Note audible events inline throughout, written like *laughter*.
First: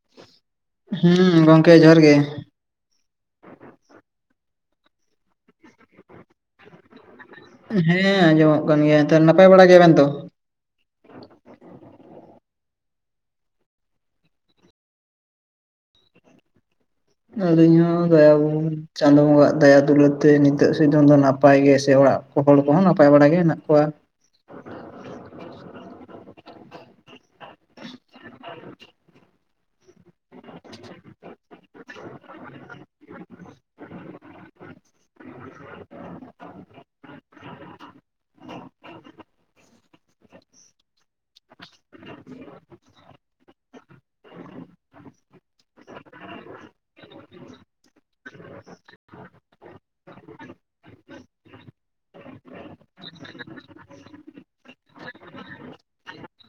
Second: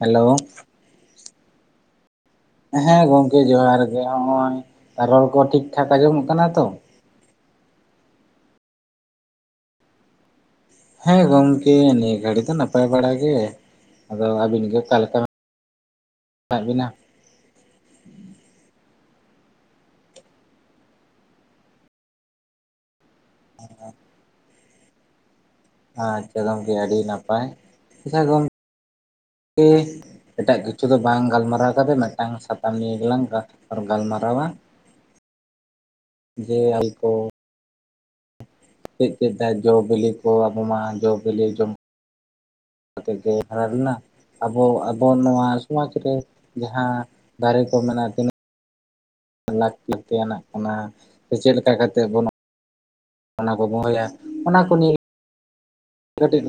Hello. ᱦᱩᱸ ᱜᱚᱝᱠᱮ ᱡᱚᱦᱟᱨ ᱜᱮ᱾ ᱦᱮᱸ ᱜᱚᱝᱠᱮ ᱡᱚᱦᱟᱨ ᱜᱮ ᱦᱚᱜ-ᱚᱭ ᱨᱚᱲ ᱠᱚ ᱴᱷᱤᱠ ᱴᱷᱟᱠ ᱟᱸᱡᱚᱢᱚᱜ ᱠᱟᱱᱟ ᱛᱚ? ᱦᱮᱸ ᱟᱸᱡᱚᱢᱚᱜ ᱠᱟᱱ ᱜᱮᱭᱟ, ᱛᱚ ᱱᱟᱯᱟᱭ ᱵᱟᱲᱟ ᱜᱮᱭᱟᱵᱮᱱ ᱛᱚ? ᱦᱮᱸ ᱜᱚᱢᱠᱮ ᱱᱤᱭᱟᱹ ᱜᱷᱟᱹᱲᱤ ᱫᱚ ᱱᱟᱯᱟᱭ ᱵᱟᱲᱟ ᱜᱮ ᱾ ᱟᱫᱚ ᱟᱹᱵᱤᱱ ᱜᱮ ᱚᱠᱟᱮ ᱞᱮᱠᱟ? ᱢᱮᱱᱟᱜ ᱵᱤᱱᱟ? ᱟᱞᱤᱧ ᱦᱚᱸ *unintelligible* ᱪᱟᱸᱫᱚ ᱵᱚᱸᱜᱟ ᱟᱜ ᱫᱟᱭᱟ ᱫᱩᱞᱟᱹ ᱛᱮ ᱱᱤᱛᱚᱜ ᱥᱤᱫᱚᱢ ᱫᱚ ᱱᱟᱯᱟᱭ ᱜᱮ ᱥᱮ ᱚᱲᱟᱜ ᱦᱚᱲ ᱠᱚᱦᱚᱸ ᱱᱟᱯᱟᱭ ᱵᱟᱲᱟ ᱜᱮ᱾ ᱢᱮᱱᱟᱜ ᱠᱚᱣᱟ᱾ ᱟᱪᱪᱷᱟ ᱜᱚᱢᱠᱮ ᱟᱹᱰᱤ ᱱᱟᱯᱟᱭ ᱟᱪᱪᱷᱟ ᱜᱚᱢᱠᱮ ᱮᱴᱟᱜ ᱠᱤᱪᱷᱩ ᱫᱚ ᱵᱟᱝ ᱜᱟᱞᱢᱟᱨᱟᱣ ᱠᱟᱛᱮ ᱢᱤᱫᱴᱟᱝ ᱥᱟᱯ ᱟᱨ ᱱᱤᱭᱟᱹ ᱜᱮᱞᱟᱝ ᱜᱟᱞᱢᱟᱨᱟᱣᱟ ᱡᱮ ᱟᱞᱮ ᱫᱚ ᱪᱮᱫ ᱪᱮᱫ ᱡᱚ-ᱵᱤᱞᱤ ᱠᱚ ᱟᱵᱚ ᱢᱟ ᱡᱚ-ᱵᱤᱞᱤ ᱡᱚᱢ *unintelligible* ᱟᱵᱚ ᱟᱵᱚ ᱱᱚᱣᱟ ᱥᱚᱢᱟᱪ ᱨᱮ ᱡᱟᱦᱟᱸ ᱫᱟᱨᱮ ᱠᱚ ᱢᱮᱱᱟᱜᱼᱟ, ᱛᱤᱱᱟᱹᱜ ᱞᱟᱹᱠᱛᱤ ᱛᱮᱱᱟᱜ ᱠᱟᱱᱟ ᱥᱮ ᱪᱮᱜ ᱞᱮᱠᱟ ᱠᱟᱛᱮ ᱵᱚᱱ ᱚᱱᱟ ᱠᱚᱵᱚ ᱫᱚᱦᱚᱭᱟ ᱚᱱᱟ ᱠᱚ ᱱᱤᱭᱮ *unintelligible* ᱠᱟᱹᱴᱤᱡ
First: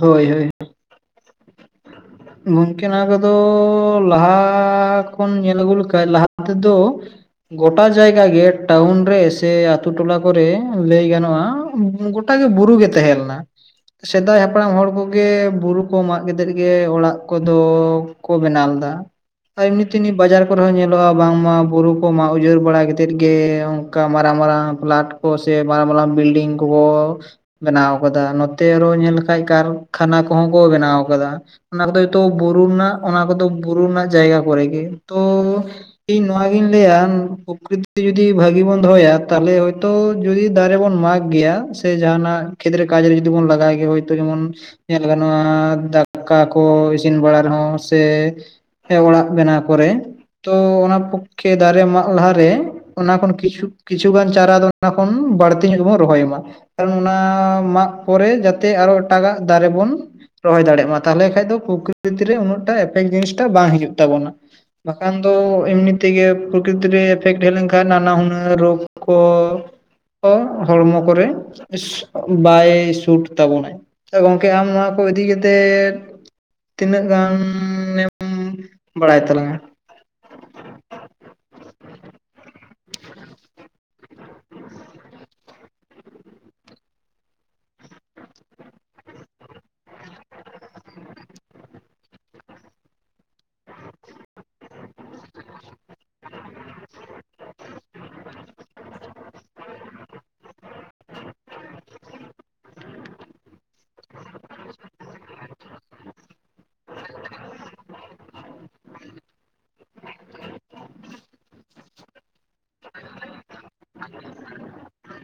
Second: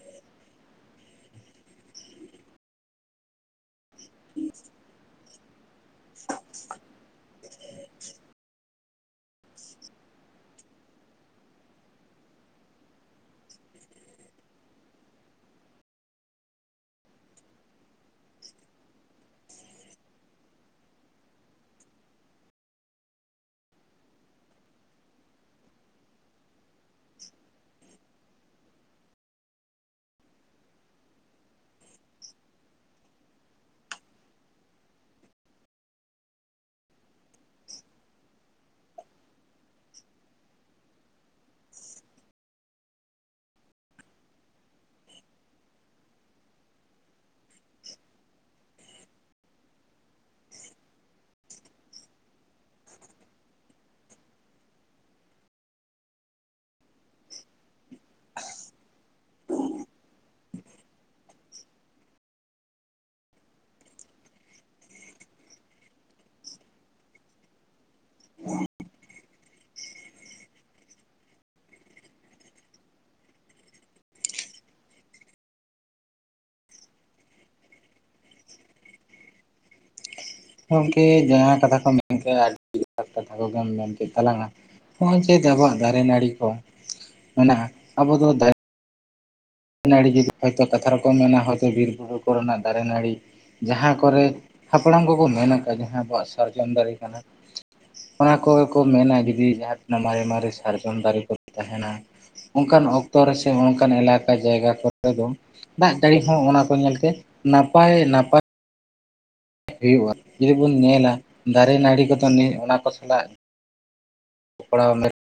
ᱦᱳᱭ ᱦᱳᱭ᱾ ᱜᱚᱝᱠᱮ ᱱᱚᱣᱟ ᱠᱚᱫᱚ ᱞᱟᱦᱟ ᱠᱷᱚᱱ ᱧᱮᱞ ᱟᱹᱜᱩ ᱞᱮᱠᱷᱟ ᱠᱷᱟᱡ ᱞᱟᱦᱟ ᱛᱮᱫᱚ ᱜᱚᱴᱟ ᱡᱟᱭᱜᱟ ᱜᱮ ᱴᱟᱣᱩᱱ ᱨᱮ ᱥᱮ ᱟᱛᱩ ᱴᱚᱞᱟ ᱠᱚᱨᱮ ᱞᱟᱹᱭ ᱜᱟᱱᱚᱜᱼᱟ, ᱜᱩ ᱴᱟ ᱜᱮ ᱵᱩᱨᱩ ᱜᱮ ᱛᱟᱸᱦᱮ ᱞᱮᱱᱟ, ᱥᱮᱫᱟᱭ ᱦᱟᱯᱲᱟᱢ ᱦᱚᱲ ᱠᱚᱜᱮ ᱵᱩᱨᱩ ᱠᱚ ᱢᱟᱜ ᱠᱮᱛᱮᱫ ᱜᱮ ᱚᱲᱟᱜ ᱠᱚᱫᱚ ᱠᱚ ᱵᱮᱱᱟᱣ ᱞᱮᱫᱟ᱾ ᱮᱢᱱᱤ ᱛᱮᱱᱤ ᱵᱟᱡᱟᱨ ᱠᱚᱨᱮ ᱦᱚᱸ ᱧᱮᱞᱚᱜᱼᱟ ᱵᱟᱝᱢᱟ ᱵᱩᱨᱩ ᱠᱚ ᱢᱟ ᱩᱡᱟᱹᱲ ᱵᱟᱲᱟ ᱠᱮᱛᱮᱫ ᱜᱮ ᱠᱟ ᱢᱟᱨᱟᱝ ᱢᱟᱨᱟᱝ ᱯᱷᱟᱞᱟᱴ ᱠᱚ ᱥᱮ ᱢᱟᱨᱟᱝ ᱢᱟᱨᱟᱝ ᱵᱤᱞᱰᱤᱝ ᱠᱚ ᱠᱚ ᱵᱮᱱᱟᱣ ᱠᱟᱫᱟ, ᱱᱚᱛᱮ ᱟᱨᱚ ᱧᱮᱞ ᱞᱮᱠᱷᱟᱡ ᱠᱟᱨᱼᱠᱷᱟᱱᱟ ᱠᱚ ᱦᱚᱸ ᱠᱚ ᱵᱮᱱᱟᱣ ᱠᱟᱫᱟ ᱚᱱᱟ ᱠᱚᱫᱚ ᱛᱚ ᱵᱩᱨᱩ ᱨᱮᱱᱟᱸᱜ ᱚᱱᱟ ᱠᱚᱫᱚ ᱵᱩᱨᱩ ᱨᱮᱱᱟᱸᱜ ᱡᱟᱭᱜᱟ ᱠᱚᱨᱮ ᱜᱮ, ᱛᱚ ᱤᱧ ᱱᱚᱣᱟ ᱜᱤᱧ ᱞᱟᱹᱭᱟ ᱯᱨᱚᱠᱨᱤᱛᱤ ᱡᱩᱫᱤ ᱵᱷᱟᱹᱜᱤ ᱵᱚᱱ ᱫᱚᱦᱚᱭᱟ ᱛᱟᱦᱚᱞᱮ ᱦᱚᱭᱛᱚ ᱡᱩᱫᱤ ᱫᱟᱨᱮ ᱵᱚᱱ ᱢᱟᱜ ᱜᱮᱭᱟ ᱥᱮ ᱡᱟᱦᱟᱸᱱᱟᱜ ᱠᱷᱮᱛᱨᱮ ᱠᱟᱡ ᱨᱮ ᱡᱩᱫᱤ ᱵᱚᱱ ᱞᱟᱜᱟᱭ ᱜᱮᱭᱟ ᱦᱚᱭᱛᱳ ᱡᱮᱢᱚᱱ ᱧᱮᱞ ᱜᱟᱱᱚᱜᱼᱟ ᱫᱟᱠᱟ ᱠᱚ ᱤᱥᱤᱱ ᱵᱟᱲᱟ ᱨᱮᱦᱚᱸ ᱥᱮ ᱥᱮ ᱚᱲᱟᱜ ᱵᱮᱱᱟᱣ ᱠᱚᱨᱮ ᱛᱚ ᱚᱱᱟ ᱯᱚᱠᱠᱷᱮ ᱫᱟᱨᱮ ᱢᱟᱜ ᱞᱟᱦᱟᱨᱮ, ᱚᱱᱟ ᱠᱷᱚᱱ ᱠᱤᱪᱷᱩ ᱠᱤᱪᱷᱩᱩᱜᱟᱱ ᱪᱟᱨᱟ ᱫᱚ ᱚᱱᱟ ᱠᱷᱚᱱ ᱵᱟᱹᱲᱛᱤ ᱧᱚᱜ ᱜᱮ ᱵᱚᱱ ᱨᱚᱦᱚᱭ ᱢᱟ ᱾ ᱚᱱᱟ ᱢᱟᱜ ᱯᱚᱨᱮ ᱡᱟᱛᱮ ᱟᱨᱚ ᱮᱴᱟᱜᱟᱜ ᱫᱟᱨᱮ ᱵᱚᱱ ᱨᱚᱦᱚᱭ ᱫᱟᱲᱮᱜ ᱢᱟ ᱛᱟᱦᱚᱞᱮ ᱠᱷᱟᱱᱡ ᱫᱚ ᱯᱨᱚᱠᱤᱛ ᱨᱮ ᱩᱱᱟᱹᱜᱴᱟ ᱮᱯᱷᱮᱠᱴ ᱡᱤᱱᱤᱥᱴᱟ ᱵᱟᱝ ᱦᱤᱡᱩᱜ ᱛᱟᱵᱚᱱᱟ᱾ ᱵᱟᱠᱷᱟᱱ ᱫᱚ ᱮᱢᱱᱤ ᱛᱮᱜᱮ ᱯᱨᱚᱠᱤᱛᱤᱨ ᱨᱮ ᱮᱯᱷᱮᱠᱴ ᱰᱷᱮᱨ ᱞᱮᱱᱠᱷᱟᱱ ᱱᱟᱱᱟ ᱦᱩᱱᱟᱹᱨ ᱨᱳᱜ ᱠᱚ ᱠᱚ ᱦᱚᱲᱢᱚ ᱠᱚᱨᱮ ᱤᱥ ᱵᱟᱭ ᱥᱩᱴ ᱛᱟᱵᱚᱱᱟᱭ᱾ ᱛᱚ ᱜᱚᱝᱠᱮ ᱟᱢ ᱱᱚᱣᱟ ᱠᱚ ᱤᱫᱤ ᱠᱟ ᱠᱟᱛᱮᱫ ᱛᱤᱱᱟᱹᱜ ᱜᱟᱻᱱᱮᱢ ᱵᱟᱲᱟᱭ ᱛᱟᱞᱟᱝᱟ? ᱜᱚᱝᱠᱮ ᱡᱟᱦᱟᱸ ᱠᱟᱛᱷᱟ ᱠᱚᱢ ᱢᱮᱱ ᱠᱮᱜᱼᱟ, ᱟᱹᱰᱤ ᱡᱚᱛᱷᱟᱛ ᱠᱟᱛᱷᱟ ᱠᱚᱜᱮᱢ ᱢᱮᱱ ᱠᱮᱫ ᱛᱟᱞᱟᱝᱼᱟ᱾ ᱱᱚᱜᱼᱚᱭ ᱡᱮ ᱟᱵᱚᱣᱟᱜ ᱫᱟᱨᱮ ᱱᱟᱹᱲᱤ ᱠᱚ ᱢᱮᱱᱟᱜᱼᱟ ᱟᱵᱚ ᱫᱚ ᱫᱟ ᱨᱮ ᱱᱟᱹᱲᱤ ᱦᱚᱭᱛᱚ ᱠᱟᱛᱷᱟ ᱨᱮᱠᱚ ᱢᱮᱱᱟ ᱦᱚᱭᱛᱚ ᱵᱤᱨ ᱵᱩᱨᱩ ᱠᱚᱨᱮᱱᱟᱜ ᱫᱟᱨᱮ ᱱᱟᱹᱲᱤ ᱡᱟᱦᱟᱸ ᱠᱚᱨᱮᱜ ᱦᱟᱯᱲᱟᱢ ᱠᱚᱼᱠᱚ ᱢᱮᱱ ᱠᱟᱜᱼᱟ ᱡᱟᱦᱟᱸ ᱟᱵᱚᱣᱟᱜ ᱥᱟᱨᱡᱚᱢ ᱫᱟᱨᱮ ᱠᱟᱱᱟ, ᱚᱱᱟ ᱠᱚ ᱠᱚ ᱢᱮᱱᱟ ᱡᱩᱫᱤ ᱡᱟᱦᱟᱸ ᱛᱤᱱᱟᱹᱜ ᱢᱟᱨᱮ ᱢᱟᱨᱮ ᱥᱟᱨᱡᱚᱢ ᱫᱟᱨᱮ ᱠᱚ ᱛᱟᱸᱦᱮᱱᱟ, ᱚᱱᱠᱟᱱ ᱚᱠᱛᱚ ᱨᱮᱥᱮ ᱚᱱᱠᱟᱱ ᱮᱞᱟ ᱠᱟ ᱡᱟᱭᱜᱟ ᱠᱚᱨᱮ ᱫᱚ ᱫᱟᱜ ᱡᱟᱹᱲᱤ ᱦᱚᱸ ᱚᱱᱟ ᱠᱚ ᱧᱮᱞᱛᱮ ᱱᱟᱯᱟᱭᱼᱱᱟᱯᱟᱭ ᱦᱩᱭᱩᱜᱼᱟ ᱡᱩᱫᱤ ᱵᱚᱱ ᱧᱮᱞᱟ ᱫᱟᱨᱮ ᱱᱟᱹᱲᱤ ᱠᱚᱫᱚ ᱚᱱᱟ ᱠᱚ ᱥᱟᱞᱟᱜ *unintelligible*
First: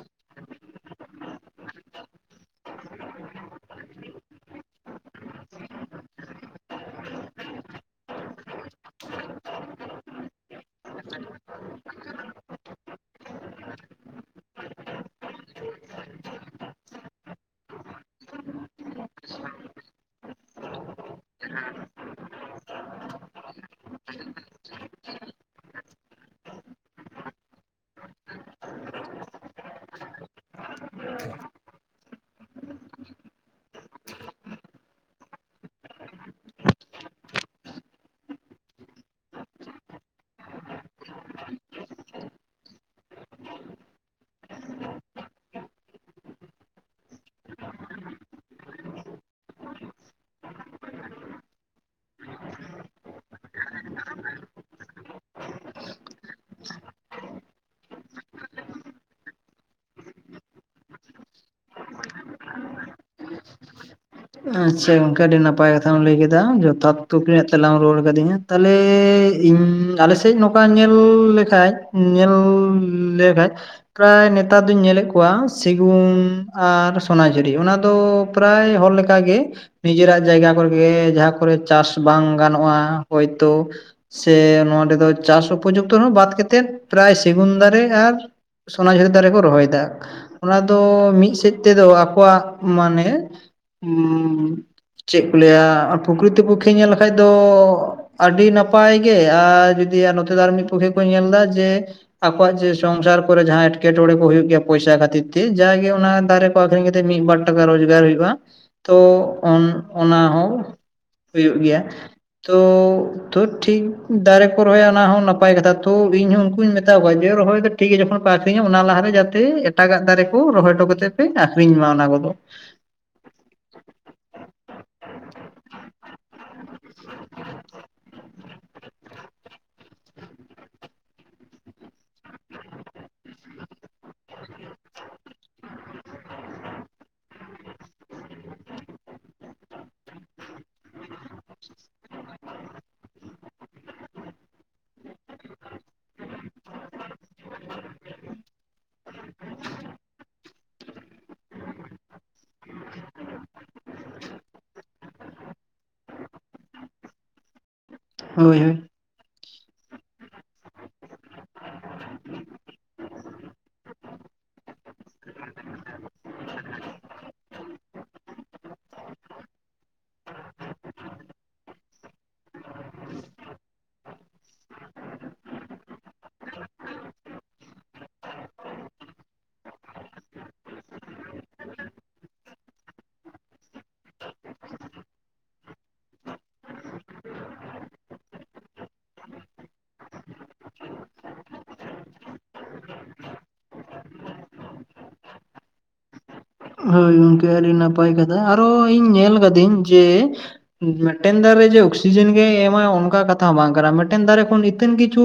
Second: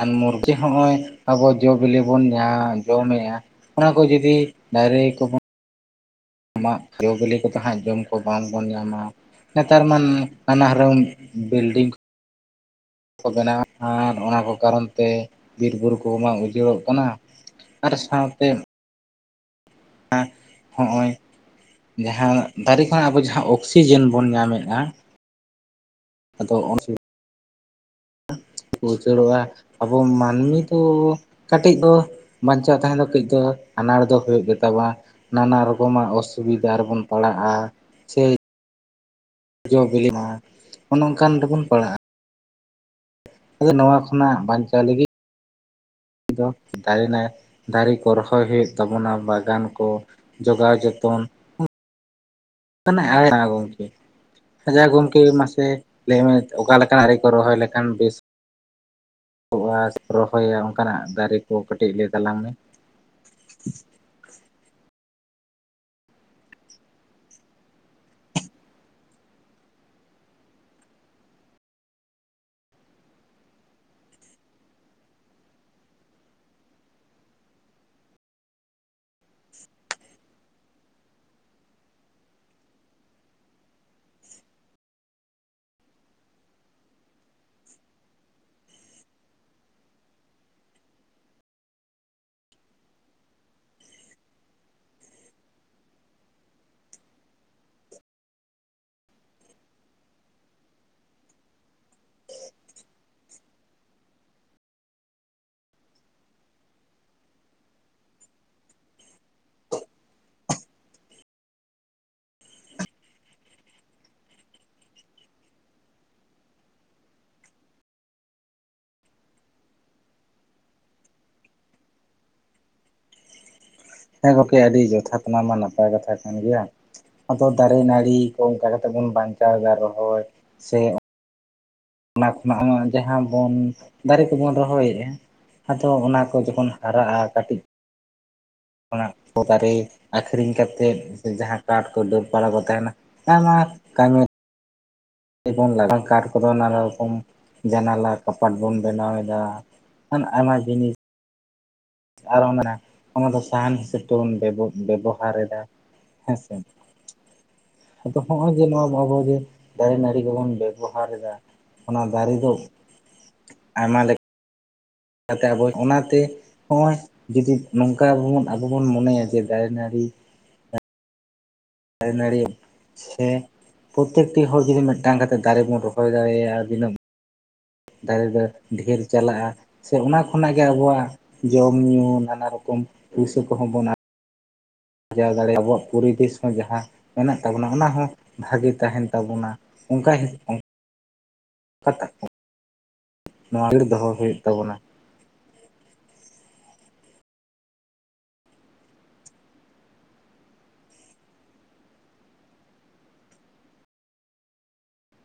*unintelligible* ᱡᱮ ᱦᱚᱸᱜᱼᱚᱭ ᱟᱵᱚ ᱡᱚᱼᱵᱮᱞᱤ ᱵᱚᱱ ᱧᱟ ᱡᱚᱢᱮᱜᱼᱟ, ᱚᱱᱟ ᱠᱚ ᱡᱩᱫᱤ ᱫᱟᱭᱨᱮ ᱠᱚ ᱵᱚᱱ ᱢᱟᱜ ᱡᱚ ᱵᱤᱞᱤ ᱠᱚ ᱛᱟ ᱦᱟᱸᱜ ᱡᱚᱢ ᱠᱚ ᱵᱟᱝᱵᱚᱱ ᱧᱟᱢᱟ ᱱᱮᱛᱟᱨ ᱢᱟᱱ ᱱᱟᱱᱟ ᱦᱚᱨᱟᱹᱢ ᱵᱤᱞᱰᱤᱝ ᱠᱚ ᱵᱮᱱᱟᱣᱮᱜ ᱟᱨ ᱚᱱᱟ ᱠᱚ ᱠᱟᱨᱚᱱ ᱛᱮ ᱵᱤᱨ ᱵᱩᱨᱩ ᱠᱚ ᱢᱟ ᱩᱡᱟᱹᱲᱚᱜ ᱠᱟᱱᱟ, ᱟᱨ ᱥᱟᱶᱛᱮ ᱦᱟᱸᱜ ᱦᱚᱸᱜᱼᱚᱭ ᱡᱟᱦᱟᱸ ᱫᱟᱨᱮ ᱠᱷᱚᱱᱟᱜ ᱟᱵᱚ ᱡᱟᱦᱟᱸ ᱚᱠᱥᱤᱡᱮᱱ ᱵᱚᱱ ᱧᱟᱢᱮᱜᱼᱟ, ᱟᱫᱚ *unintelligible* ᱵᱚ ᱩᱡᱟᱹᱲᱚᱜᱼᱟ ᱟᱵᱚ ᱢᱟᱹᱱᱢᱤ ᱫᱚ ᱠᱟᱹᱴᱤᱡ ᱫᱚ ᱵᱟᱧᱪᱟᱜ ᱛᱟᱦᱮᱸ ᱫᱚ ᱠᱟᱹᱡ ᱫᱚ ᱟᱱᱟᱲ ᱫᱚ ᱦᱩᱭᱩᱜ ᱜᱮᱛᱟ ᱠᱚᱣᱟ᱾ ᱱᱟᱱᱟ ᱨᱚᱠᱚᱢᱟᱜ ᱚᱥᱩᱵᱤᱫᱟ ᱨᱮᱵᱚᱱ ᱯᱟᱲᱟᱜᱼᱟ ᱥᱮ ᱡᱚ ᱵᱤᱞᱤ ᱢᱟ ᱚᱱᱮ ᱚᱱᱠᱟᱱ ᱨᱮᱵᱚᱱ ᱯᱟᱲᱟᱜᱼᱟ ᱾ ᱟᱫᱚ ᱱᱚᱣᱟ ᱠᱷᱚᱱᱟᱜ ᱵᱟᱧᱪᱟᱣ ᱞᱟᱹᱜᱤᱫ ᱫᱚ ᱫᱟᱨᱮ *unintelligible* ᱫᱟᱨᱮ ᱠᱚ ᱨᱚᱦᱚᱭ ᱦᱩᱭᱩᱜ ᱛᱟᱵᱚᱱᱟ ᱵᱟᱜᱟᱱ ᱠᱚ ᱡᱚᱜᱟᱣ ᱡᱚᱛᱚᱱ *unintelligible* ᱟᱪᱪᱷᱟ ᱜᱚᱢᱠᱮ ᱢᱟᱥᱮ ᱞᱟᱹᱭ ᱢᱮ ᱚᱠᱟ ᱞᱮᱠᱱᱟᱜ ᱨᱮ ᱠᱚ ᱨᱚᱦᱚᱭ ᱞᱮᱠᱷᱟᱱ ᱵᱮᱥ ᱨᱚᱦᱚᱭᱟ ᱚᱱᱠᱟᱱᱟᱜ ᱫᱟᱨᱮ ᱠᱚ ᱠᱟᱹᱴᱤᱡ ᱞᱟᱹᱭ ᱛᱟᱞᱟᱝ ᱢᱮ *unintelligible* ᱟᱪᱪᱷᱟ ᱜᱚᱢᱠᱮ ᱟᱹᱰᱤ ᱱᱟᱯᱟᱭ ᱠᱟᱛᱷᱟᱢ ᱞᱟᱹᱭ ᱠᱮᱫᱟ ᱡᱚᱛᱷᱟᱛ ᱛᱩᱠᱞᱤ ᱨᱮᱱᱟᱜ ᱛᱮᱞᱟᱢ ᱨᱩᱟᱹᱲ ᱟᱠᱟᱹᱫᱤᱧᱟ᱾ ᱛᱟᱦᱚᱞᱮ ᱤᱧ ᱟᱞᱮ ᱥᱮᱫ ᱱᱚᱠᱟ ᱧᱮᱞ ᱞᱮᱠᱷᱟᱡ ᱧᱮᱞ ᱞᱮᱠᱷᱟᱡ ᱯᱨᱟᱭ ᱱᱮᱛᱟᱨ ᱫᱩᱧ ᱧᱮᱞᱮᱫ ᱠᱚᱣᱟ ᱥᱤᱜᱩᱱ ᱟᱨ ᱥᱚᱱᱟᱡᱷᱩᱨᱤ ᱚᱱᱟ ᱫᱚ ᱯᱨᱟᱭ ᱦᱚᱲ ᱞᱮ ᱞᱮᱠᱟᱜᱮ ᱱᱤᱡᱮᱨᱟᱜ ᱡᱟᱭᱜᱟ ᱠᱚᱨᱮᱜᱮ ᱡᱟᱦᱟᱸ ᱠᱚᱨᱮ ᱪᱟᱥ ᱵᱟᱝ ᱜᱟᱱᱚᱜ-ᱟ ᱦᱚᱭᱛᱳ ᱥᱮ ᱱᱚᱰᱮ ᱫᱚ ᱪᱟᱥ ᱩᱯᱚᱡᱩᱠᱛᱚ ᱦᱚᱸ ᱵᱟᱫ ᱠᱟᱛᱮᱫ ᱯᱨᱟᱭ ᱥᱮᱜᱩᱱ ᱫᱟᱨᱮ ᱟᱨ ᱥᱚᱱᱟᱡᱷᱤᱨᱤ ᱫᱟᱨᱮᱠᱚ ᱨᱚᱦᱚᱭᱮᱫᱟ ᱚᱱᱟ ᱫᱚ ᱢᱤᱫ ᱥᱮᱫ ᱛᱮᱫᱚ ᱟᱠᱚᱣᱟᱜ ᱢᱟᱱᱮ *unintelligible* ᱪᱮᱫ ᱠᱚ ᱞᱟᱹᱭ ᱟ ᱯᱩᱠᱨᱤᱛᱚ ᱯᱚᱠᱠᱷᱮ ᱧᱮᱞ ᱞᱮᱠᱷᱟᱡ ᱫᱚ ᱟᱹᱰᱤ ᱱᱟᱯᱟᱭ ᱜᱮ ᱟᱨ ᱡᱩᱫᱤ ᱱᱚᱛᱮ ᱫᱚ ᱟᱨ ᱢᱤᱫ ᱯᱚᱠᱠᱷᱮ ᱠᱚ ᱧᱮᱞ ᱮᱫᱟ ᱡᱮ ᱟᱠᱚᱣᱟᱜ ᱡᱮ ᱥᱚᱝᱥᱟᱨ ᱠᱚᱨᱮ ᱡᱟᱦᱟᱸ ᱮᱴᱠᱮᱴᱚᱬᱮ ᱠᱚ ᱦᱩᱭᱩᱜ ᱜᱮᱭᱟ ᱯᱚᱭᱥᱟ ᱠᱷᱟᱹᱛᱤᱨ ᱛᱮ ᱡᱟᱜᱮ ᱚᱱᱟ ᱫᱟᱨᱮ ᱟᱹᱠᱷᱨᱤᱧᱟ ᱠᱟᱛᱮ ᱢᱤᱫ ᱵᱟᱨ ᱴᱟᱠᱟ ᱨᱳᱡᱽᱜᱟᱨ ᱦᱩᱭᱩᱜ-ᱟ ᱛᱚ ᱚᱱᱟ ᱦᱚᱸ ᱦᱩᱭᱩᱜ ᱜᱮᱭᱟ ᱛᱚ ᱛᱚ ᱴᱷᱤᱠ ᱫᱟᱨᱮ ᱠᱚ ᱨᱚᱦᱚᱭᱟ ᱚᱱᱟ ᱦᱚᱸ ᱱᱟᱯᱟᱭ ᱠᱟᱛᱷᱟ ᱛᱚ ᱤᱧ ᱦᱚᱸ ᱩᱱᱠᱩᱧ ᱢᱮᱛᱟ ᱠᱚᱣᱟ ᱡᱮ ᱨᱚᱦᱚᱭ ᱫᱚ ᱴᱷᱤᱠ ᱜᱮ ᱡᱚᱠᱷᱚᱱ ᱯᱮ ᱟᱹᱠᱷᱨᱤᱧᱟ ᱚᱱᱟ ᱞᱟᱦᱟᱨᱮ ᱡᱟᱛᱮ ᱮᱴᱟᱜᱟᱜ ᱫᱟᱨᱮ ᱠᱚ ᱨᱚᱦᱚᱭ ᱦᱚᱴᱚ ᱠᱟᱛᱮᱫ ᱯᱮ ᱟᱹᱠᱷᱨᱤᱧ ᱢᱟ ᱚᱱᱟ ᱠᱚᱫᱚ᱾ ᱦᱮᱸ ᱜᱚᱢᱠᱮ ᱟᱹᱰᱤ ᱡᱚᱛᱷᱟᱛ ᱢᱟ ᱱᱟᱯᱟᱭ ᱠᱟᱛᱷᱟ ᱠᱟᱱ ᱜᱮᱭᱟ ᱟᱫᱚ ᱫᱟᱨᱮ, ᱱᱟᱹᱲᱤ, ᱚᱱᱠᱟ ᱠᱟᱛᱮ ᱵᱚᱱ ᱵᱟᱧᱪᱟᱣ ᱮᱫᱟ ᱨᱚᱦᱚᱭ ᱥᱮ ᱚᱱᱟ ᱠᱷᱚᱱᱟᱜ ᱡᱟᱦᱟᱸ ᱵᱚᱱ ᱫᱟᱨᱮ ᱠᱚᱵᱚᱱ ᱨᱚᱦᱚᱭᱮᱫ-ᱟ ᱟᱫᱚ ᱚᱱᱟ ᱠᱚ ᱡᱚᱠᱷᱚᱱ ᱦᱟᱨᱟᱜ-ᱟ ᱠᱟᱹᱴᱤᱡ ᱚᱱᱟ ᱠᱚ ᱫᱟᱨ ᱨᱮ ᱟᱠᱷᱨᱤᱧ ᱠᱟᱛᱮᱫ ᱡᱟᱦᱟᱸ ᱠᱟᱴ ᱠᱚ ᱰᱟᱹᱨ ᱵᱟᱲᱟ ᱠᱚ ᱛᱟᱦᱮᱱᱟ ᱟᱭᱢᱟ ᱠᱟᱹᱢᱤ ᱠᱟᱴ ᱠᱚᱫᱚ ᱱᱟᱱᱟ ᱨᱚᱠᱚᱢ ᱡᱟᱱᱟᱞᱟ ᱠᱟᱯᱟᱴ ᱵᱚᱱ ᱵᱮᱱᱟᱣ ᱮᱫᱟ ᱟᱨ ᱟᱭᱢᱟ ᱡᱤᱱᱤᱥ ᱟᱨ ᱚᱱᱟ ᱚᱱᱟ ᱫᱚ ᱥᱟᱦᱟᱱ ᱦᱤᱥᱟᱹᱵ ᱛᱮᱵᱚᱱ ᱵᱮᱵᱚᱦᱟᱨ ᱮᱫᱟ᱾ ᱦᱮᱸᱥᱮ ᱟᱫᱚ ᱦᱚᱜ-ᱚᱭ ᱦᱳᱭ ᱡᱮ ᱦᱳᱭ ᱱᱚᱣᱟ ᱟᱵᱚ ᱜᱮ ᱫᱟᱨᱮ ᱱᱟᱹᱲᱤ ᱜᱮᱵᱚᱱ ᱵᱮᱵᱚᱦᱟᱨ ᱮᱫᱟ ᱚᱱᱟ ᱫᱟᱨᱮ ᱫᱚ ᱟᱭᱢᱟ ᱞᱮᱠᱟ ᱟᱵᱚ ᱚᱱᱟᱛᱮ ᱦᱚᱸᱜ-ᱚᱭ ᱡᱩᱫᱤ ᱱᱚᱝᱠᱟ ᱟᱵᱚ ᱵᱚᱱ ᱢᱚᱱᱮᱭᱟ ᱡᱮ ᱫᱟᱨᱮ ᱱᱟᱹᱲᱤ ᱫᱟᱨᱮ ᱱᱟᱹᱲᱤ ᱥᱮ ᱯᱨᱚᱛᱛᱮᱠᱴᱤ ᱦᱚᱲ ᱡᱩᱫᱤ ᱢᱤᱫᱴᱟᱝ ᱠᱟᱛᱮᱫ ᱫᱟᱨᱮ ᱵᱚᱱ ᱨᱚᱦᱚᱭ ᱫᱟᱲᱮᱭᱟᱜ-ᱟ ᱫᱤᱱᱟᱹᱢ ᱫᱟᱨᱮ ᱫᱚ ᱰᱷᱮᱨ ᱪᱟᱞᱟᱜ-ᱟ᱾ ᱥᱮ ᱚᱱᱟ ᱠᱷᱚᱱᱟᱜ ᱜᱮ ᱟᱵᱚᱣᱟᱜ ᱡᱚᱢ ᱧᱩᱩ ᱱᱟᱱᱟ ᱨᱚᱠᱚᱢ ᱯᱩᱭᱥᱟᱹ ᱠᱚᱦᱚᱸ ᱵᱚᱱ ᱟᱨᱡᱟᱣ ᱫᱟᱲᱮᱭᱟᱜ-ᱟ ᱟᱵᱚᱱ ᱯᱚᱨᱤᱵᱮᱥ ᱦᱚᱸ ᱡᱟᱦᱟᱸ ᱢᱮᱱᱟᱜ ᱛᱟᱵᱚᱱᱟ ᱚᱱᱟ ᱦᱚᱸ ᱵᱷᱟᱜᱮ ᱛᱟᱦᱮᱱ ᱛᱟᱵᱚᱱᱟ ᱚᱱᱠᱟ ᱦᱮᱸ ᱱᱚᱣᱟ ᱜᱮ ᱫᱚᱦᱚ ᱦᱩᱭᱩᱜ ᱛᱟᱵᱚᱱᱟ᱾ ᱦᱳᱭ ᱜᱚᱝᱠᱮ ᱟᱹᱰᱤ ᱱᱟᱯᱟᱭ ᱠᱟᱛᱷᱟ, ᱟᱨᱚ ᱤᱧ ᱧᱮᱞ ᱠᱟᱫᱟᱹᱧ ᱡᱮ ᱢᱤᱫᱴᱮᱱ ᱫᱟᱨᱮ ᱨᱮ ᱡᱮ ᱚᱠᱥᱤᱡᱮᱱ ᱜᱮ ᱮᱢᱟ ᱚᱱᱠᱟ ᱠᱟᱛᱷᱟ ᱦᱚᱸ ᱵᱟᱝ ᱠᱟᱱᱟ ᱢᱤᱫᱴᱮᱱ ᱫᱟᱨᱮ ᱠᱷᱚᱱ ᱟᱹᱛᱷᱟᱹᱱ ᱠᱤᱪᱷᱩ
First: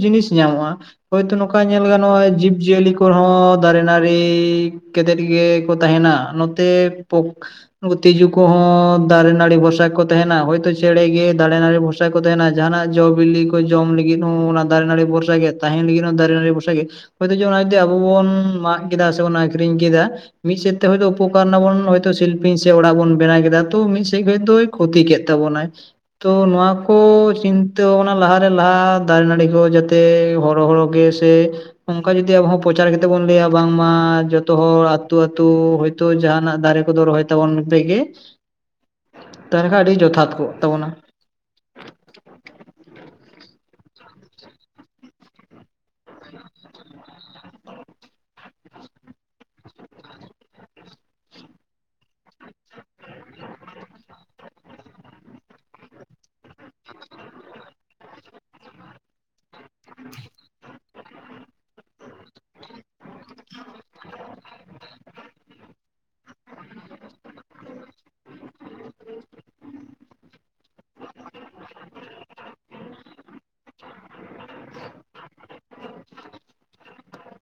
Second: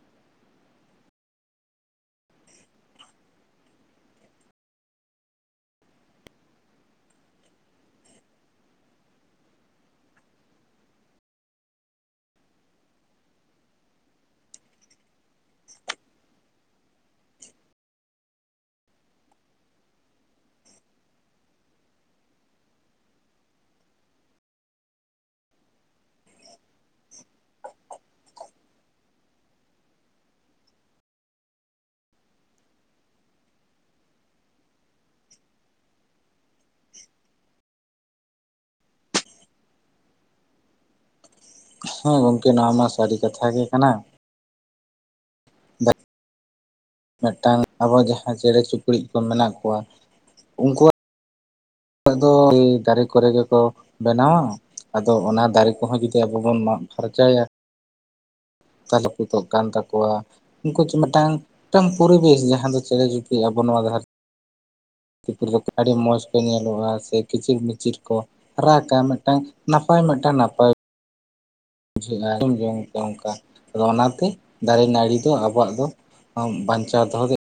ᱡᱤᱱᱤᱥ ᱧᱟᱢᱚᱜ-ᱟ᱾ ᱦᱳᱭᱛᱳ ᱱᱚᱝᱠᱟ ᱧᱮᱞ ᱜᱟᱱ ᱱᱚᱜ-ᱚᱭ ᱡᱤᱵᱽᱡᱤᱭᱟᱹᱞᱤ ᱠᱚᱦᱚᱸ ᱫᱟᱨᱮ ᱱᱟᱹᱲᱤ ᱠᱟᱛᱮᱫ ᱜᱮ ᱛᱟᱦᱮᱱᱟ ᱱᱚᱛᱮ ᱛᱤᱡᱩ ᱠᱚᱦᱚᱸ ᱫᱟᱨᱮ ᱱᱟᱹᱲᱤ ᱵᱷᱚᱨᱥᱟ ᱠᱚ ᱛᱟᱦᱮᱱᱟ ᱦᱳᱭᱛᱚ ᱪᱮᱬᱮ ᱜᱮ ᱫᱟᱨᱮ ᱱᱟᱹᱲᱤ ᱵᱷᱚᱨᱥᱟ ᱵᱚᱨᱥᱟ ᱠᱚ ᱛᱟᱦᱮᱱᱟ ᱡᱟᱦᱟᱱᱟᱜ ᱡᱚ ᱵᱤᱞᱤ ᱠᱚ ᱡᱚᱢ ᱞᱟᱹᱜᱤᱫ ᱦᱚᱸ ᱚᱱᱟ ᱫᱟᱨᱮ ᱱᱟᱹᱲᱤ ᱵᱷᱚᱨᱥᱟ ᱜᱮ ᱛᱟᱦᱮᱱ ᱞᱟᱹᱜᱤᱫ ᱦᱚᱸ ᱫᱟᱨᱮ ᱱᱟᱹᱲᱤ ᱵᱷᱚᱨᱥᱟ ᱜᱮ ᱦᱚᱭᱛᱳ ᱡᱚᱫᱤ ᱚᱱᱟ ᱡᱚᱫᱤ ᱟᱵᱚ ᱵᱚᱱ ᱢᱟᱜ ᱠᱮᱫᱟ ᱥᱮᱵᱚᱱ ᱟᱹᱠᱷᱨᱤᱧ ᱠᱮᱫᱟ ᱢᱤᱫ ᱥᱮᱫ ᱛᱮ ᱦᱚᱭᱛᱳ ᱩᱯᱚᱠᱟᱨ ᱮᱱᱟ ᱵᱚᱱ ᱦᱚᱭᱛᱚ ᱥᱤᱞᱯᱤᱧ ᱥᱮ ᱚᱲᱟᱜ ᱵᱚᱱ ᱵᱮᱱᱟᱣ ᱠᱮᱫᱟ ᱛᱚ ᱢᱤᱫ ᱥᱮᱫ ᱠᱷᱚᱡ ᱫᱚᱭ ᱠᱷᱚᱛᱤ ᱠᱮᱫ ᱛᱟᱵᱚᱱᱟᱭ᱾ ᱛᱚ ᱱᱚᱣᱟ ᱠᱚ ᱪᱤᱱᱛᱟᱹ ᱵᱷᱟᱵᱽᱱᱟ ᱞᱟᱦᱟᱨᱮ ᱞᱟᱦᱟ ᱫᱟᱨᱮ ᱱᱟᱹᱲᱤ ᱠᱚ ᱡᱟᱛᱮ ᱦᱚᱨᱚ ᱦᱚᱨᱚ ᱜᱮ ᱥᱮ ᱚᱝᱠᱟ ᱡᱩᱫᱤ ᱟᱵᱚ ᱦᱚᱸ ᱯᱚᱪᱟᱨ ᱠᱟᱛᱮ ᱵᱚᱱ ᱞᱟᱹᱭᱟ ᱵᱟᱝᱢᱟ ᱡᱚᱛᱚ ᱦᱚᱲ ᱟ ᱛᱩ ᱟᱹᱛᱩ ᱦᱚᱭᱛᱚ ᱡᱟᱦᱟᱸᱱᱟᱜ ᱫᱟᱨᱮ ᱠᱚᱫᱚ ᱨᱚᱦᱚᱭ ᱛᱟᱵᱚᱱ ᱯᱮ ᱜᱮ, ᱛᱟᱦᱚᱞᱮ ᱠᱷᱟᱡ ᱟᱹᱰᱤ ᱡᱚᱛᱷᱟᱛ ᱠᱚᱜ ᱛᱟᱵᱚᱱᱟ᱾ ᱦᱚᱸ ᱜᱚᱝᱠᱮ ᱱᱚᱣᱟ ᱢᱟ ᱥᱟᱹᱨᱤ ᱠᱟᱛᱷᱟ ᱜᱮ ᱠᱟᱱᱟ᱾ *inaudible* ᱢᱤᱫᱴᱟᱝ ᱟᱵᱚ ᱡᱟᱦᱟᱸ ᱪᱮᱬᱮ ᱪᱩᱯᱲᱤᱜ ᱠᱚ ᱢᱮᱱᱟᱜ ᱠᱚᱣᱟ, ᱩᱱᱠᱩᱣᱟᱜ ᱟᱫᱚ *inaudible* ᱫᱟᱨᱮ ᱠᱚᱨᱮ ᱜᱮᱠᱚ ᱵᱮᱱᱟᱣᱟ, ᱟᱫᱚ ᱚᱱᱟ ᱫᱟᱨᱮ ᱠᱚᱦᱚᱸ ᱡᱩᱫᱤ ᱟᱵᱚ ᱵᱚᱱ ᱢᱟᱜ ᱯᱷᱟᱨᱪᱟᱭᱟ *unintelligible* ᱠᱟᱱ ᱛᱟᱠᱚᱣᱟ᱾ ᱩᱱᱠᱩ ᱢᱤᱫᱴᱟᱝ ᱢᱤᱫᱴᱟᱝ ᱯᱚᱨᱤᱵᱮᱥ ᱡᱟᱦᱟᱸ ᱫᱚ ᱪᱮᱬᱮ ᱪᱩᱯᱤᱲᱤᱡ ᱟᱵᱚ ᱱᱚᱣᱟ ᱫᱷᱟᱨ ᱛᱤ ᱯᱩᱨᱤ ᱨᱮ ᱟᱹᱰᱤ ᱢᱚᱸᱡᱽ ᱠᱚ ᱧᱮᱞᱚᱜᱼᱟ ᱥᱮ ᱠᱤᱪᱤᱨ ᱢᱤᱪᱤᱨ ᱠᱚ ᱨᱟᱜᱟ ᱢᱤᱫᱴᱟᱝ ᱱᱟᱯᱟᱭ ᱢᱤᱫᱴᱟᱝ ᱱᱟᱯᱟᱭ ᱵᱩᱡᱷᱟᱹᱜᱼᱟ, ᱟᱸᱡᱚᱢ ᱡᱚᱝ ᱛᱮ ᱚᱝᱠᱟ ᱟᱫᱚ ᱚᱱᱟᱛᱮ ᱫᱟᱨᱮ ᱱᱟᱹᱲᱤ ᱫᱚ ᱟᱵᱚᱣᱟᱜ ᱫᱚ ᱵᱟᱧᱪᱟᱣ ᱫᱚᱦᱚ ᱜᱮ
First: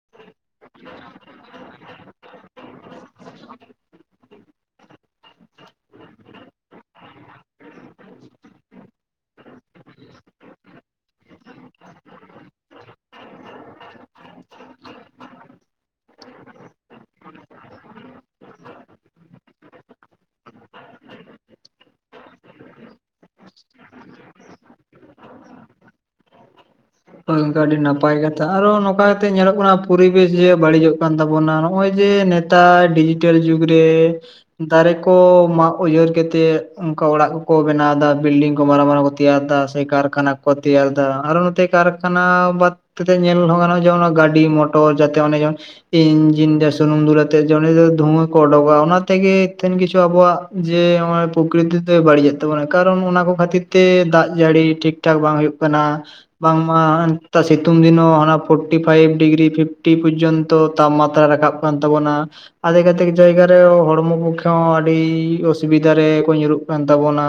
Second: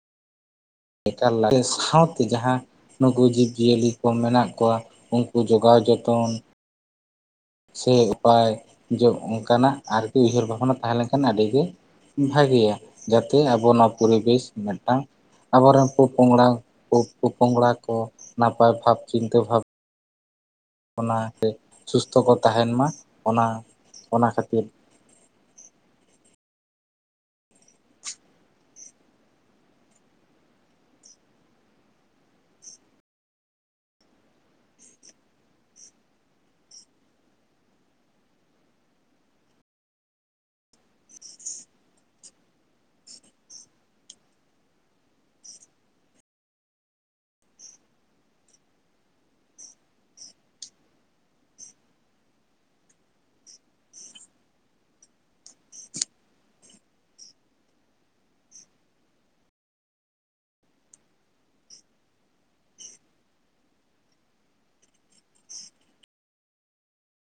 ᱮᱠᱟᱞ ᱞᱟᱠᱛᱤᱭᱟ ᱥᱟᱶ ᱛᱮ ᱡᱟᱦᱟᱸ ᱱᱩᱠᱩ ᱡᱤᱵᱽ ᱡᱤᱭᱟᱹᱞᱤ ᱠᱚ ᱢᱮᱱᱟᱜ ᱠᱚᱣᱟ ᱩᱱᱠᱩ ᱡᱚᱜᱟᱣ ᱡᱚᱛᱚᱱ ᱥᱮ ᱩᱯᱟᱭ, ᱡᱮ ᱚᱱᱠᱟᱱᱟᱜ ᱟᱨᱠᱤ ᱩᱭᱦᱟᱹᱨ ᱵᱷᱟᱵᱽᱱᱟ ᱛᱟᱦᱮᱸ ᱞᱮᱱᱠᱷᱟᱱ ᱟᱰᱤ ᱜᱮ ᱵᱷᱟᱜᱮᱭᱟ, ᱡᱟᱛᱮ ᱟᱵᱚ ᱱᱚᱣᱟ ᱯᱚᱨᱤᱵᱮᱥ ᱢᱤᱫᱴᱟᱝ ᱟᱵᱚ ᱨᱮᱱ ᱯᱳ ᱯᱚᱝᱲᱟ, ᱯᱳ ᱯᱳ ᱯᱚᱝᱲᱟ ᱠᱚ ᱱᱟᱯᱟᱭ ᱵᱷᱟᱵᱽ ᱪᱤᱱᱛᱟᱹ ᱵᱷᱟᱵ ᱵᱟᱱᱟ ᱪᱮ ᱥᱩᱥᱛᱷᱚ ᱠᱚ ᱛᱟᱦᱮᱸᱱ ᱢᱟ, ᱚᱱᱟ ᱚᱱᱟ ᱠᱷᱟᱹᱛᱤᱨ ᱦᱳᱭ ᱜᱚᱝᱠᱮ ᱟᱹᱰᱤ ᱱᱟᱯᱟᱭ ᱠᱟᱛᱷᱟ᱾ ᱟᱨᱚ ᱱᱚᱝᱠᱟ ᱠᱟᱛᱮ ᱧᱮᱞᱚᱜ ᱠᱟᱱᱟ ᱯᱚᱨᱤᱵᱮᱥ ᱡᱮ ᱵᱟᱹᱲᱤᱡᱚᱜ ᱠᱟᱱ ᱛᱟᱵᱚᱱᱟ ᱱᱚᱜᱼᱚᱭ ᱡᱮ ᱱᱮ ᱴᱟᱭ ᱰᱤᱡᱤᱴᱮᱞ ᱡᱩᱜᱽ ᱨᱮ ᱫᱟᱨᱮ ᱠᱚ ᱢᱟᱜ ᱩᱭᱦᱟᱹᱨ ᱠᱟᱛᱮ ᱚᱝᱠᱟ ᱚᱲᱟᱜ ᱠᱚᱠᱚ ᱵᱮᱱᱟᱣ ᱮᱫᱟ ᱵᱤᱞᱰᱤᱝ ᱠᱚ ᱢᱟᱨᱟᱝ ᱢᱟᱨᱟᱝ ᱠᱚ ᱛᱮᱭᱟᱨᱫᱟ *inaudible* ᱠᱟᱨᱠᱷᱟᱱᱟ ᱠᱚ ᱛᱮᱭᱟᱨᱫᱟ ᱟᱨᱦᱚᱸ ᱱᱚᱛᱮ ᱠᱟᱨᱠᱷᱟᱱᱟ ᱵᱟᱫ ᱠᱟᱛᱮ ᱧᱮᱞ ᱦᱚᱸ ᱜᱟᱱᱚᱜ ᱜᱮᱭᱟ ᱚᱱᱟ ᱜᱟᱹᱰᱤ, ᱢᱚᱴᱚᱨ ᱡᱟᱛᱮ ᱚᱱᱮ ᱡᱮᱢᱚᱱ ᱤᱧᱡᱤᱱ ᱨᱮ ᱥᱩᱱᱩᱢ ᱫᱩᱞ ᱟᱛᱮᱜ ᱡᱮ ᱚᱱᱮ ᱡᱮ ᱫᱷᱩᱣᱟᱹ ᱠᱚ ᱚᱰᱩᱠ ᱠᱚᱜ-ᱟ ᱚᱱᱟ ᱛᱮᱜᱮ ᱛᱤᱱ ᱠᱤᱪᱷᱩ ᱟᱵᱚᱣᱟᱜ ᱡᱮ ᱱᱚᱜ-ᱚᱭ ᱯᱚᱠᱨᱤᱛᱤ ᱛᱮ ᱵᱟᱹᱲᱤᱡᱮᱜ ᱛᱟᱵᱚᱱᱟ ᱠᱟᱨᱚᱱ ᱚᱱᱟ ᱠᱚ ᱠᱷᱟᱹᱛᱤᱨ ᱛᱮ ᱫᱟᱜ ᱡᱟᱹᱲᱤ ᱴᱷᱤᱠ ᱴᱷᱟᱠ ᱵᱟᱝ ᱦᱩᱭᱩᱜ ᱠᱟᱱᱟ᱾ ᱵᱟᱝᱢᱟ ᱱᱮᱛᱟᱨ ᱥᱤᱛᱩᱝ ᱫᱤᱱ ᱦᱚᱸ ᱦᱟᱱᱟ ᱯᱷᱳᱴᱴᱤ ᱯᱷᱟᱭᱤᱵ ᱰᱤᱜᱽᱨᱤ, ᱯᱷᱤᱯᱴᱤ ᱯᱚᱡᱡᱚᱱ ᱛᱚ ᱛᱟᱯᱢᱟᱛᱨᱟ ᱨᱟᱠᱟᱵ ᱠᱟᱱ ᱛᱟᱵᱚᱱᱟ᱾ ᱟᱫᱷᱮᱠ ᱟᱫᱷᱮᱠ ᱡᱟᱭᱜᱟ ᱨᱮ ᱦᱚᱸ ᱦᱚᱲᱢᱚ ᱯᱚᱠᱷᱮ ᱦᱚᱸ ᱟᱹᱰᱤ ᱚᱥᱩᱵᱤᱫᱷᱟ ᱨᱮ ᱠᱚ ᱧᱩᱨᱩᱜ ᱠᱟᱱ ᱛᱟᱵᱚᱱᱟ,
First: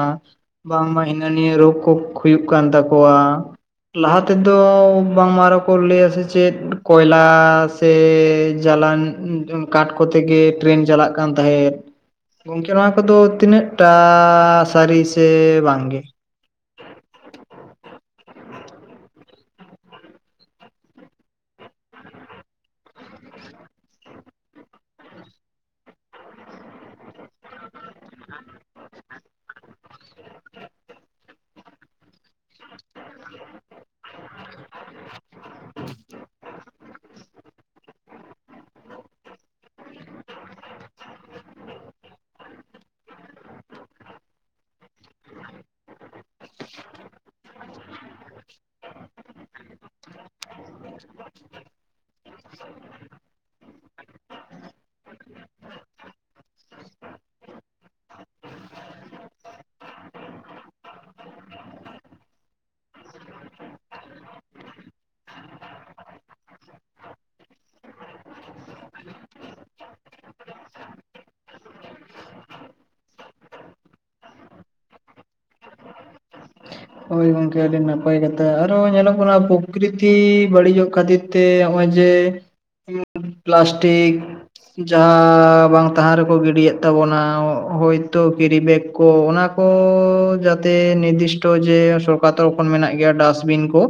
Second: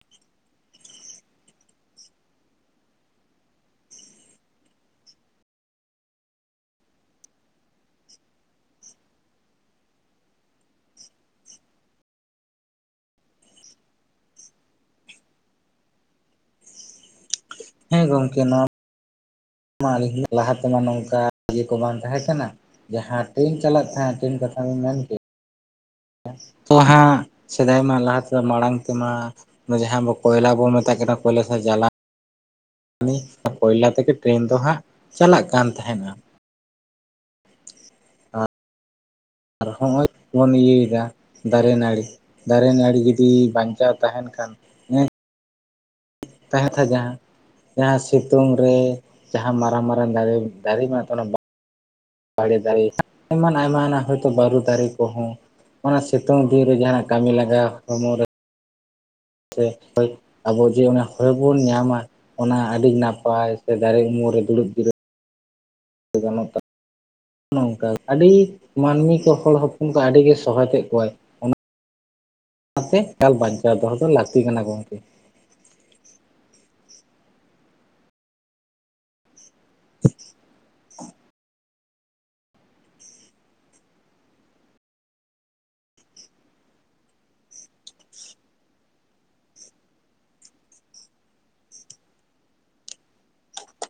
ᱵᱟᱝᱢᱟ ᱦᱤᱱᱟᱹ ᱱᱤᱭᱟᱹ ᱨᱳᱜᱽ ᱠᱷᱳᱠ ᱦᱩᱭᱩᱜ ᱠᱟᱱ ᱛᱟᱠᱚᱣᱟ᱾ ᱞᱟᱦᱟ ᱛᱮᱫᱚ ᱵᱟᱝᱢᱟ ᱟᱨᱚ ᱠᱚ ᱞᱟᱹᱭᱟ ᱥᱮ ᱪᱮᱫ ᱠᱚᱭᱞᱟ ᱥᱮ ᱡᱟᱞᱟᱱ *inaudible* ᱠᱟᱴ ᱠᱚᱛᱮ ᱜᱮ ᱴᱨᱮᱱ ᱪᱟᱞᱟᱜ ᱠᱟᱱ ᱛᱟᱦᱮᱸᱫ, ᱜᱚᱝᱠᱮ ᱱᱚᱣᱟ ᱠᱚᱫᱚ ᱛᱤᱱᱟᱹᱜ ᱴᱟᱜ ᱥᱟᱹᱨᱤ ᱥᱮ ᱵᱟᱝ ᱜᱮ? ᱦᱮᱸ ᱜᱚᱝᱠᱮ ᱱᱚᱣᱟ *inaudible* ᱞᱟᱦᱟ ᱛᱮᱢᱟ ᱱᱚᱝᱠᱟ ᱤᱭᱟᱹ ᱠᱚ ᱵᱟᱝ ᱛᱟᱦᱮᱸ ᱠᱟᱱᱟ, ᱡᱟᱦᱟᱸ ᱴᱨᱮᱱ ᱪᱟᱞᱟᱜ ᱛᱟᱦᱮᱸᱜ ᱴᱨᱮᱱ ᱠᱟᱛᱷᱟ ᱵᱤᱱ ᱢᱮᱱ ᱠᱮᱜ -ᱟ, *unintelligible* ᱦᱟᱸᱜ ᱥᱮᱫᱟᱭ ᱢᱟ ᱞᱟᱦᱟ ᱛᱮᱫᱚ ᱢᱟᱲᱟᱝ ᱛᱮᱢᱟ ᱫᱚ ᱡᱟᱦᱟᱸ ᱟᱵᱚ ᱠᱚᱭᱞᱟ ᱵᱚᱱ ᱢᱮᱛᱟᱜ ᱠᱟᱱᱟ ᱠᱚᱭᱞᱟ ᱥᱮ ᱡᱟᱞᱟ ᱱᱤ, ᱟᱨ ᱠᱚᱭᱞᱟ ᱛᱮᱜᱮ ᱴᱨᱮᱱ ᱫᱚ ᱦᱟᱸᱜ ᱪᱟᱞᱟᱜ ᱠᱟᱱ ᱛᱟᱦᱮᱸᱱᱟ᱾ ᱟᱫᱚ ᱦᱚᱸᱜᱼᱚᱭ ᱵᱚᱱ ᱤᱭᱟᱹᱭᱮᱫᱟ ᱫᱟᱨᱮ ᱱᱟᱹᱲᱤ, ᱫᱟᱨᱮ ᱱᱟᱹᱲᱤ ᱡᱩᱫᱤ ᱵᱟᱧᱪᱟᱣ ᱛᱟᱦᱮᱱ ᱠᱷᱟᱱ᱾ ᱦᱮᱸ ᱛᱟᱦᱮᱸ *unintelligible* ᱡᱟᱦᱟᱸ ᱡᱟᱦᱟᱸ ᱥᱤᱛᱩᱝ ᱨᱮ, ᱡᱟᱦᱟᱸ ᱢᱟᱨᱟᱝ ᱢᱟᱨᱟᱝ ᱫᱟᱲᱮ ᱫᱟᱨᱮ ᱫᱟᱨᱮᱢᱟ ᱛᱚᱱᱚᱝ *unintelligible* ᱵᱟᱲᱮ ᱫᱟᱨᱮ, ᱮᱢᱟᱱ ᱟᱭᱢᱟ ᱦᱮᱱᱟᱜ ᱦᱚᱭᱛᱳ ᱵᱟᱹᱨᱩ ᱫᱟᱨᱮ ᱠᱚᱦᱚᱸ ᱚᱱᱟ ᱥᱤᱛᱳᱝ ᱫᱤᱱ ᱨᱮ ᱡᱟᱦᱟᱸ ᱠᱟᱹᱢᱤ ᱞᱟᱜᱟ ᱦᱚᱲᱢᱚ ᱨᱮ ᱥᱮ ᱦᱚᱭ, ᱟᱵᱚ ᱡᱮ ᱚᱱᱮ ᱦᱚᱭ ᱵᱚᱱ ᱧᱟᱢᱟ᱾ ᱚᱱᱟ ᱟᱹᱰᱤ ᱱᱟᱯᱟᱭ ᱥᱮ ᱫᱟᱨᱮ ᱩᱢᱩᱞ ᱨᱮ ᱫᱩᱲᱩᱵ ᱡᱤᱨᱟᱹᱜᱼᱼ ᱜᱟᱱᱚᱜ ᱛᱟ *unintelligible* ᱱᱚᱝᱠᱟ, ᱟᱹᱰᱤ ᱢᱟᱹᱱᱢᱤ ᱠᱚ ᱦᱚᱲ ᱦᱚᱯᱚᱱ ᱠᱚ ᱟᱹᱰᱤᱜᱮ ᱥᱚᱦᱚᱫᱮᱫ ᱠᱚᱣᱟᱭ᱾ ᱚᱱᱟᱛᱮ *unintelligible* ᱮᱠᱟᱞ ᱵᱟᱪᱠᱟᱣ ᱫᱚᱦᱚ ᱫᱚ ᱞᱟᱹᱠᱛᱤ ᱠᱟᱱᱟ ᱜᱚᱝᱠᱮ᱾ ᱦᱳᱭ ᱜᱚᱝᱠᱮ ᱟᱹᱰᱤ ᱱᱟᱯᱟᱭ ᱠᱟᱛᱷᱟ᱾ ᱟᱨᱚ ᱧᱮᱞᱚᱜ ᱠᱟᱱᱟ ᱯᱚᱠᱨᱤᱛᱤ ᱵᱟᱹᱲᱤᱡᱚᱜ ᱠᱷᱟᱹᱛᱤᱨᱼᱼ ᱛᱮ, ᱦᱚᱜᱚᱭ‌ ᱡᱮ ᱯᱞᱟᱥᱴᱤᱠ ᱡᱟᱦᱟᱸ ᱵᱟᱝ ᱛᱟ ᱦᱟᱸ ᱨᱮᱠᱚ ᱜᱤᱰᱤᱭᱮᱫ ᱛᱟᱵᱚᱱᱟ᱾ ᱦᱳᱭᱛᱚ ᱠᱮᱨᱤ ᱵᱮᱜᱽ ᱠᱚ, ᱚᱱᱟ ᱠᱚ ᱡᱟᱛᱮ ᱱᱤᱨᱫᱤᱥᱴᱚ ᱡᱮ ᱥᱚᱨᱠᱟᱨ ᱛᱚᱨᱚᱯᱷ ᱠᱷᱚᱱ ᱢᱮᱱᱟᱜ ᱜᱮᱭᱟ ᱰᱟᱥᱴᱵᱤᱱ ᱠᱚ᱾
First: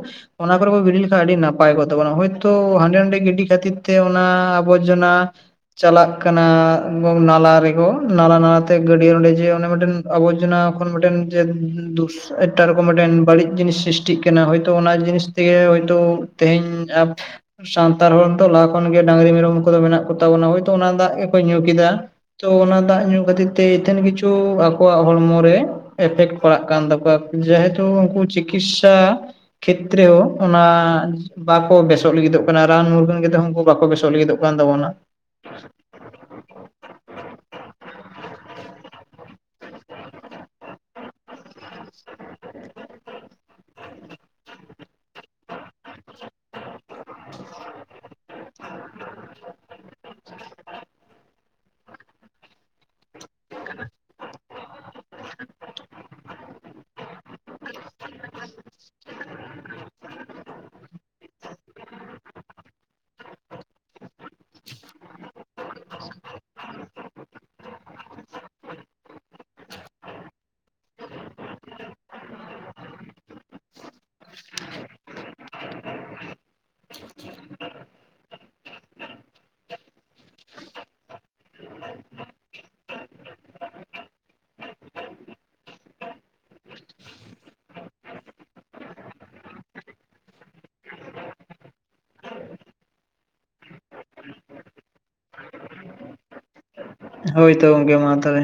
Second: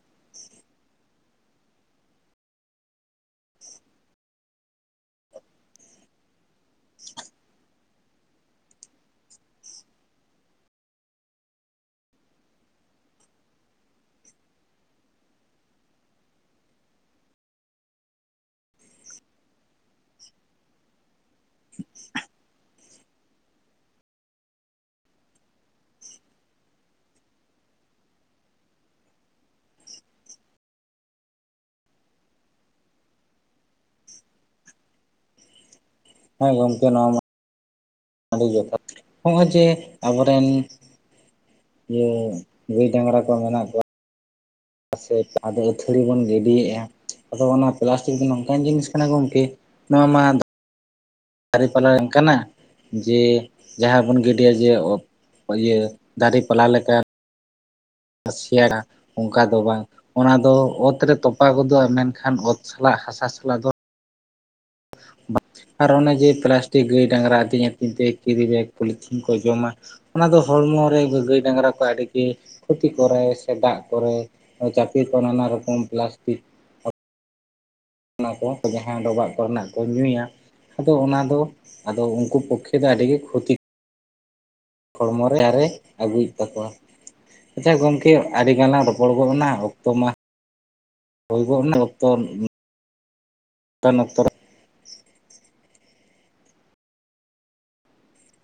ᱚᱱᱟ ᱠᱚᱨᱮ ᱠᱚ ᱜᱤᱰᱤ ᱞᱮᱠᱷᱟᱡ ᱟᱹᱰᱤ ᱱᱟᱯᱟᱭ ᱠᱚᱜ ᱛᱟᱵᱚᱱᱟ ᱾ ᱦᱳᱭᱛᱳ ᱦᱟᱸᱰᱮ ᱱᱟᱸᱰᱮ ᱜᱤᱰᱤ ᱠᱷᱟᱹᱛᱤᱨ ᱛᱮ ᱚᱱᱟ ᱟᱵᱚᱨᱡᱚᱱᱟ ᱪᱟᱞᱟᱜ ᱠᱟᱱᱟ᱾ ᱱᱟᱞᱟ ᱨᱮᱠᱚ, ᱱᱟᱞᱟ ᱱᱟᱞᱟᱛᱮ ᱜᱟᱹᱰᱭᱟᱹ ᱚᱸᱰᱮ ᱡᱮ ᱚᱱᱮ ᱢᱤᱫᱴᱮᱱ ᱟᱵᱚᱨᱡᱚᱱᱟ ᱠᱷᱚᱱ ᱢᱤᱴᱮᱱ ᱡᱮ ᱫᱩᱥᱼᱼ ᱮᱴᱟᱜ ᱨᱚᱠᱚᱢ ᱢᱤᱴᱮᱱ ᱵᱟᱹᱲᱤᱡ ᱡᱤᱱᱤᱥ ᱥᱨᱤᱥᱴᱤᱜ ᱠᱟᱱᱟ ᱾ᱦᱚᱳᱭᱛᱳ ᱚᱱᱟ ᱡᱤᱱᱤᱥ ᱛᱮᱜᱮ ᱦᱚᱳᱭᱛᱳ ᱛᱮᱦᱮᱧ *unintelligible* ᱥᱟᱱᱛᱟᱲ ᱦᱚᱲ ᱛᱚ, ᱞᱟᱦᱟ ᱠᱷᱚᱱ ᱜᱮ ᱰᱟᱺᱝᱨᱤ ᱢᱮᱨᱚᱢ ᱠᱚᱫᱚ ᱢᱮᱱᱟᱜ ᱠᱚᱛᱟ ᱵᱚᱱᱟ᱾ ᱦᱳᱭᱛᱚ ᱚᱱᱟ ᱫᱟᱜ ᱜᱮᱠᱚ ᱧᱩ ᱠᱮᱫᱟ᱾ ᱛᱚ ᱚᱱᱟ ᱫᱟᱜ ᱧᱩ ᱠᱷᱟᱹᱛᱤᱨ ᱛᱮ ᱤᱛᱷᱮᱱ ᱠᱤᱪᱷᱩ ᱟᱠᱚᱣᱟᱜ ᱦᱚᱲᱢᱚᱨᱮ ᱮᱯᱷᱮᱠᱴ ᱯᱟᱲᱟᱜ ᱠᱟᱱ ᱛᱟᱠᱚᱣᱟ᱾ ᱡᱮᱦᱮᱛᱩ ᱩᱱᱠᱩ ᱪᱤᱠᱤᱥᱥᱟ ᱠᱷᱮᱛᱨᱮ ᱳ ᱚᱱᱟᱼᱼ ᱵᱟᱠᱚ ᱵᱮᱥᱚᱜ ᱞᱟᱹᱜᱤᱫᱚᱜ ᱠᱟᱱᱟ᱾ ᱨᱟᱱ ᱢᱩᱨᱜᱟᱹᱱ ᱠᱟᱛᱮᱜ ᱦᱚᱸ ᱩᱱᱠᱩ ᱵᱟᱠᱚ ᱵᱮᱥᱚᱜ ᱞᱟᱹᱜᱤᱫᱚᱜ ᱠᱟᱱ ᱛᱟᱵᱚᱱᱟ᱾ ᱦᱮᱸ ᱜᱚᱝᱠᱮ ᱱᱚᱣᱟ ᱢᱟᱼᱼ ᱟᱹᱰᱤ ᱡᱚᱛᱷᱟᱛ᱾ ᱦᱚᱸᱜᱼᱚᱭ ᱡᱮ ᱟᱵᱚᱨᱮᱱ ᱤᱭᱟᱹ ᱜᱟᱹᱭ ᱰᱟᱺᱝᱨᱟ ᱠᱚ ᱢᱮᱱᱟᱜ ᱠᱚᱣᱟ᱾ ᱥᱮ ᱟᱫᱚ ᱟᱹᱛᱷᱟᱹᱲᱤ ᱵᱚᱱ ᱜᱤᱰᱤᱭᱮᱜᱼᱟ᱾ ᱟᱫᱚ ᱚᱱᱟ ᱯᱞᱟᱥᱴᱤᱠ ᱫᱚ ᱱᱚᱝᱠᱟᱱ ᱡᱤᱱᱤᱥ ᱠᱟᱱᱟ ᱜᱚᱝᱠᱮ ᱱᱚᱣᱟ ᱢᱟ *inaudible* ᱫᱟᱹᱨᱮ ᱯᱟᱞᱟ ᱵᱟᱝ ᱠᱟᱱᱟ᱾ ᱡᱮ ᱡᱟᱦᱟᱸ ᱵᱚᱱ ᱜᱤᱰᱤᱭᱟ ᱡᱮ ᱚᱜ ᱤᱭᱟᱹ ᱫᱟᱨᱮ ᱯᱟᱞᱦᱟ ᱞᱮᱠᱟ᱾ ᱥᱤ ᱟᱲᱟᱜ *unintelligible* ᱚᱱᱠᱟ ᱫᱚ ᱵᱟᱝ, ᱚᱱᱟ ᱫᱚ ᱚᱛ ᱨᱮ ᱛᱚᱯᱟ ᱜᱚᱫᱚᱜᱼᱟ ᱾ ᱢᱮᱱᱠᱷᱟᱱ ᱚᱛ ᱥᱟᱞᱟᱜ ᱦᱟᱥᱟ ᱥᱟᱞᱟᱜ ᱫᱚ ᱟᱨ ᱚᱱᱮ ᱡᱮ ᱯᱞᱟᱥᱴᱤᱠ ᱜᱟᱹᱭ ᱰᱟᱝᱜᱟᱨᱟ ᱟᱹᱛᱤᱧ ᱟᱹᱛᱤᱧ ᱛᱮ ᱠᱮᱨᱤ ᱵᱮᱜᱽ ᱯᱚᱞᱤᱛᱷᱤᱱ ᱠᱚ ᱡᱚᱢᱟ᱾ ᱚᱱᱟ ᱫᱚ ᱦᱚᱲᱢᱚ ᱨᱮ ᱜᱟᱹᱭ ᱰᱟᱝᱜᱽᱨᱟ ᱠᱚ ᱟᱹᱰᱤ ᱜᱮ ᱠᱷᱚᱛᱤ ᱠᱚᱨᱟᱭ᱾ ᱥᱮ ᱫᱟᱜ ᱠᱚᱨᱮ ᱪᱟᱯᱮ ᱠᱚᱜᱼᱟ ᱱᱟᱱᱟ ᱨᱚᱠᱚᱢ ᱯᱞᱟᱥᱴᱤᱠ᱾ ᱚᱱᱟ ᱠᱚ, ᱡᱟᱦᱟᱸ ᱰᱚᱵᱟᱜ ᱠᱚᱨᱮᱱᱟᱜ ᱠᱚ ᱧᱩᱭᱟ᱾ ᱟᱫᱚ ᱚᱱᱟ ᱫᱚ ᱟᱫᱚ ᱩᱱᱠᱩ ᱯᱚᱠᱠᱷᱮ ᱫᱚ ᱟᱹᱰᱤ ᱜᱮ ᱠᱷᱚᱛᱤᱼᱼ ᱦᱚᱲᱢᱚᱨᱮ ᱟᱡᱟᱨᱮ ᱟᱹᱜᱩᱭᱮᱜ ᱛᱟᱠᱚᱣᱟ᱾ ᱟᱪᱪᱷᱟ ᱜᱚᱝᱠᱮ, ᱟᱹᱰᱤᱜᱟᱱ ᱞᱟᱝ ᱨᱚᱯᱚᱲ ᱜᱚᱫ ᱮᱱᱟ᱾ ᱚᱠᱛᱚ ᱢᱟᱼᱼ ᱦᱳᱭ ᱜᱚᱜᱱᱟ *unintelligible* ᱱᱚᱝᱠᱟᱱ ᱚᱠᱛᱚ ᱨᱮ ᱦᱳᱭ ᱛᱚ ᱜᱚᱝᱠᱮ ᱢᱟ ᱛᱚᱵᱮ᱾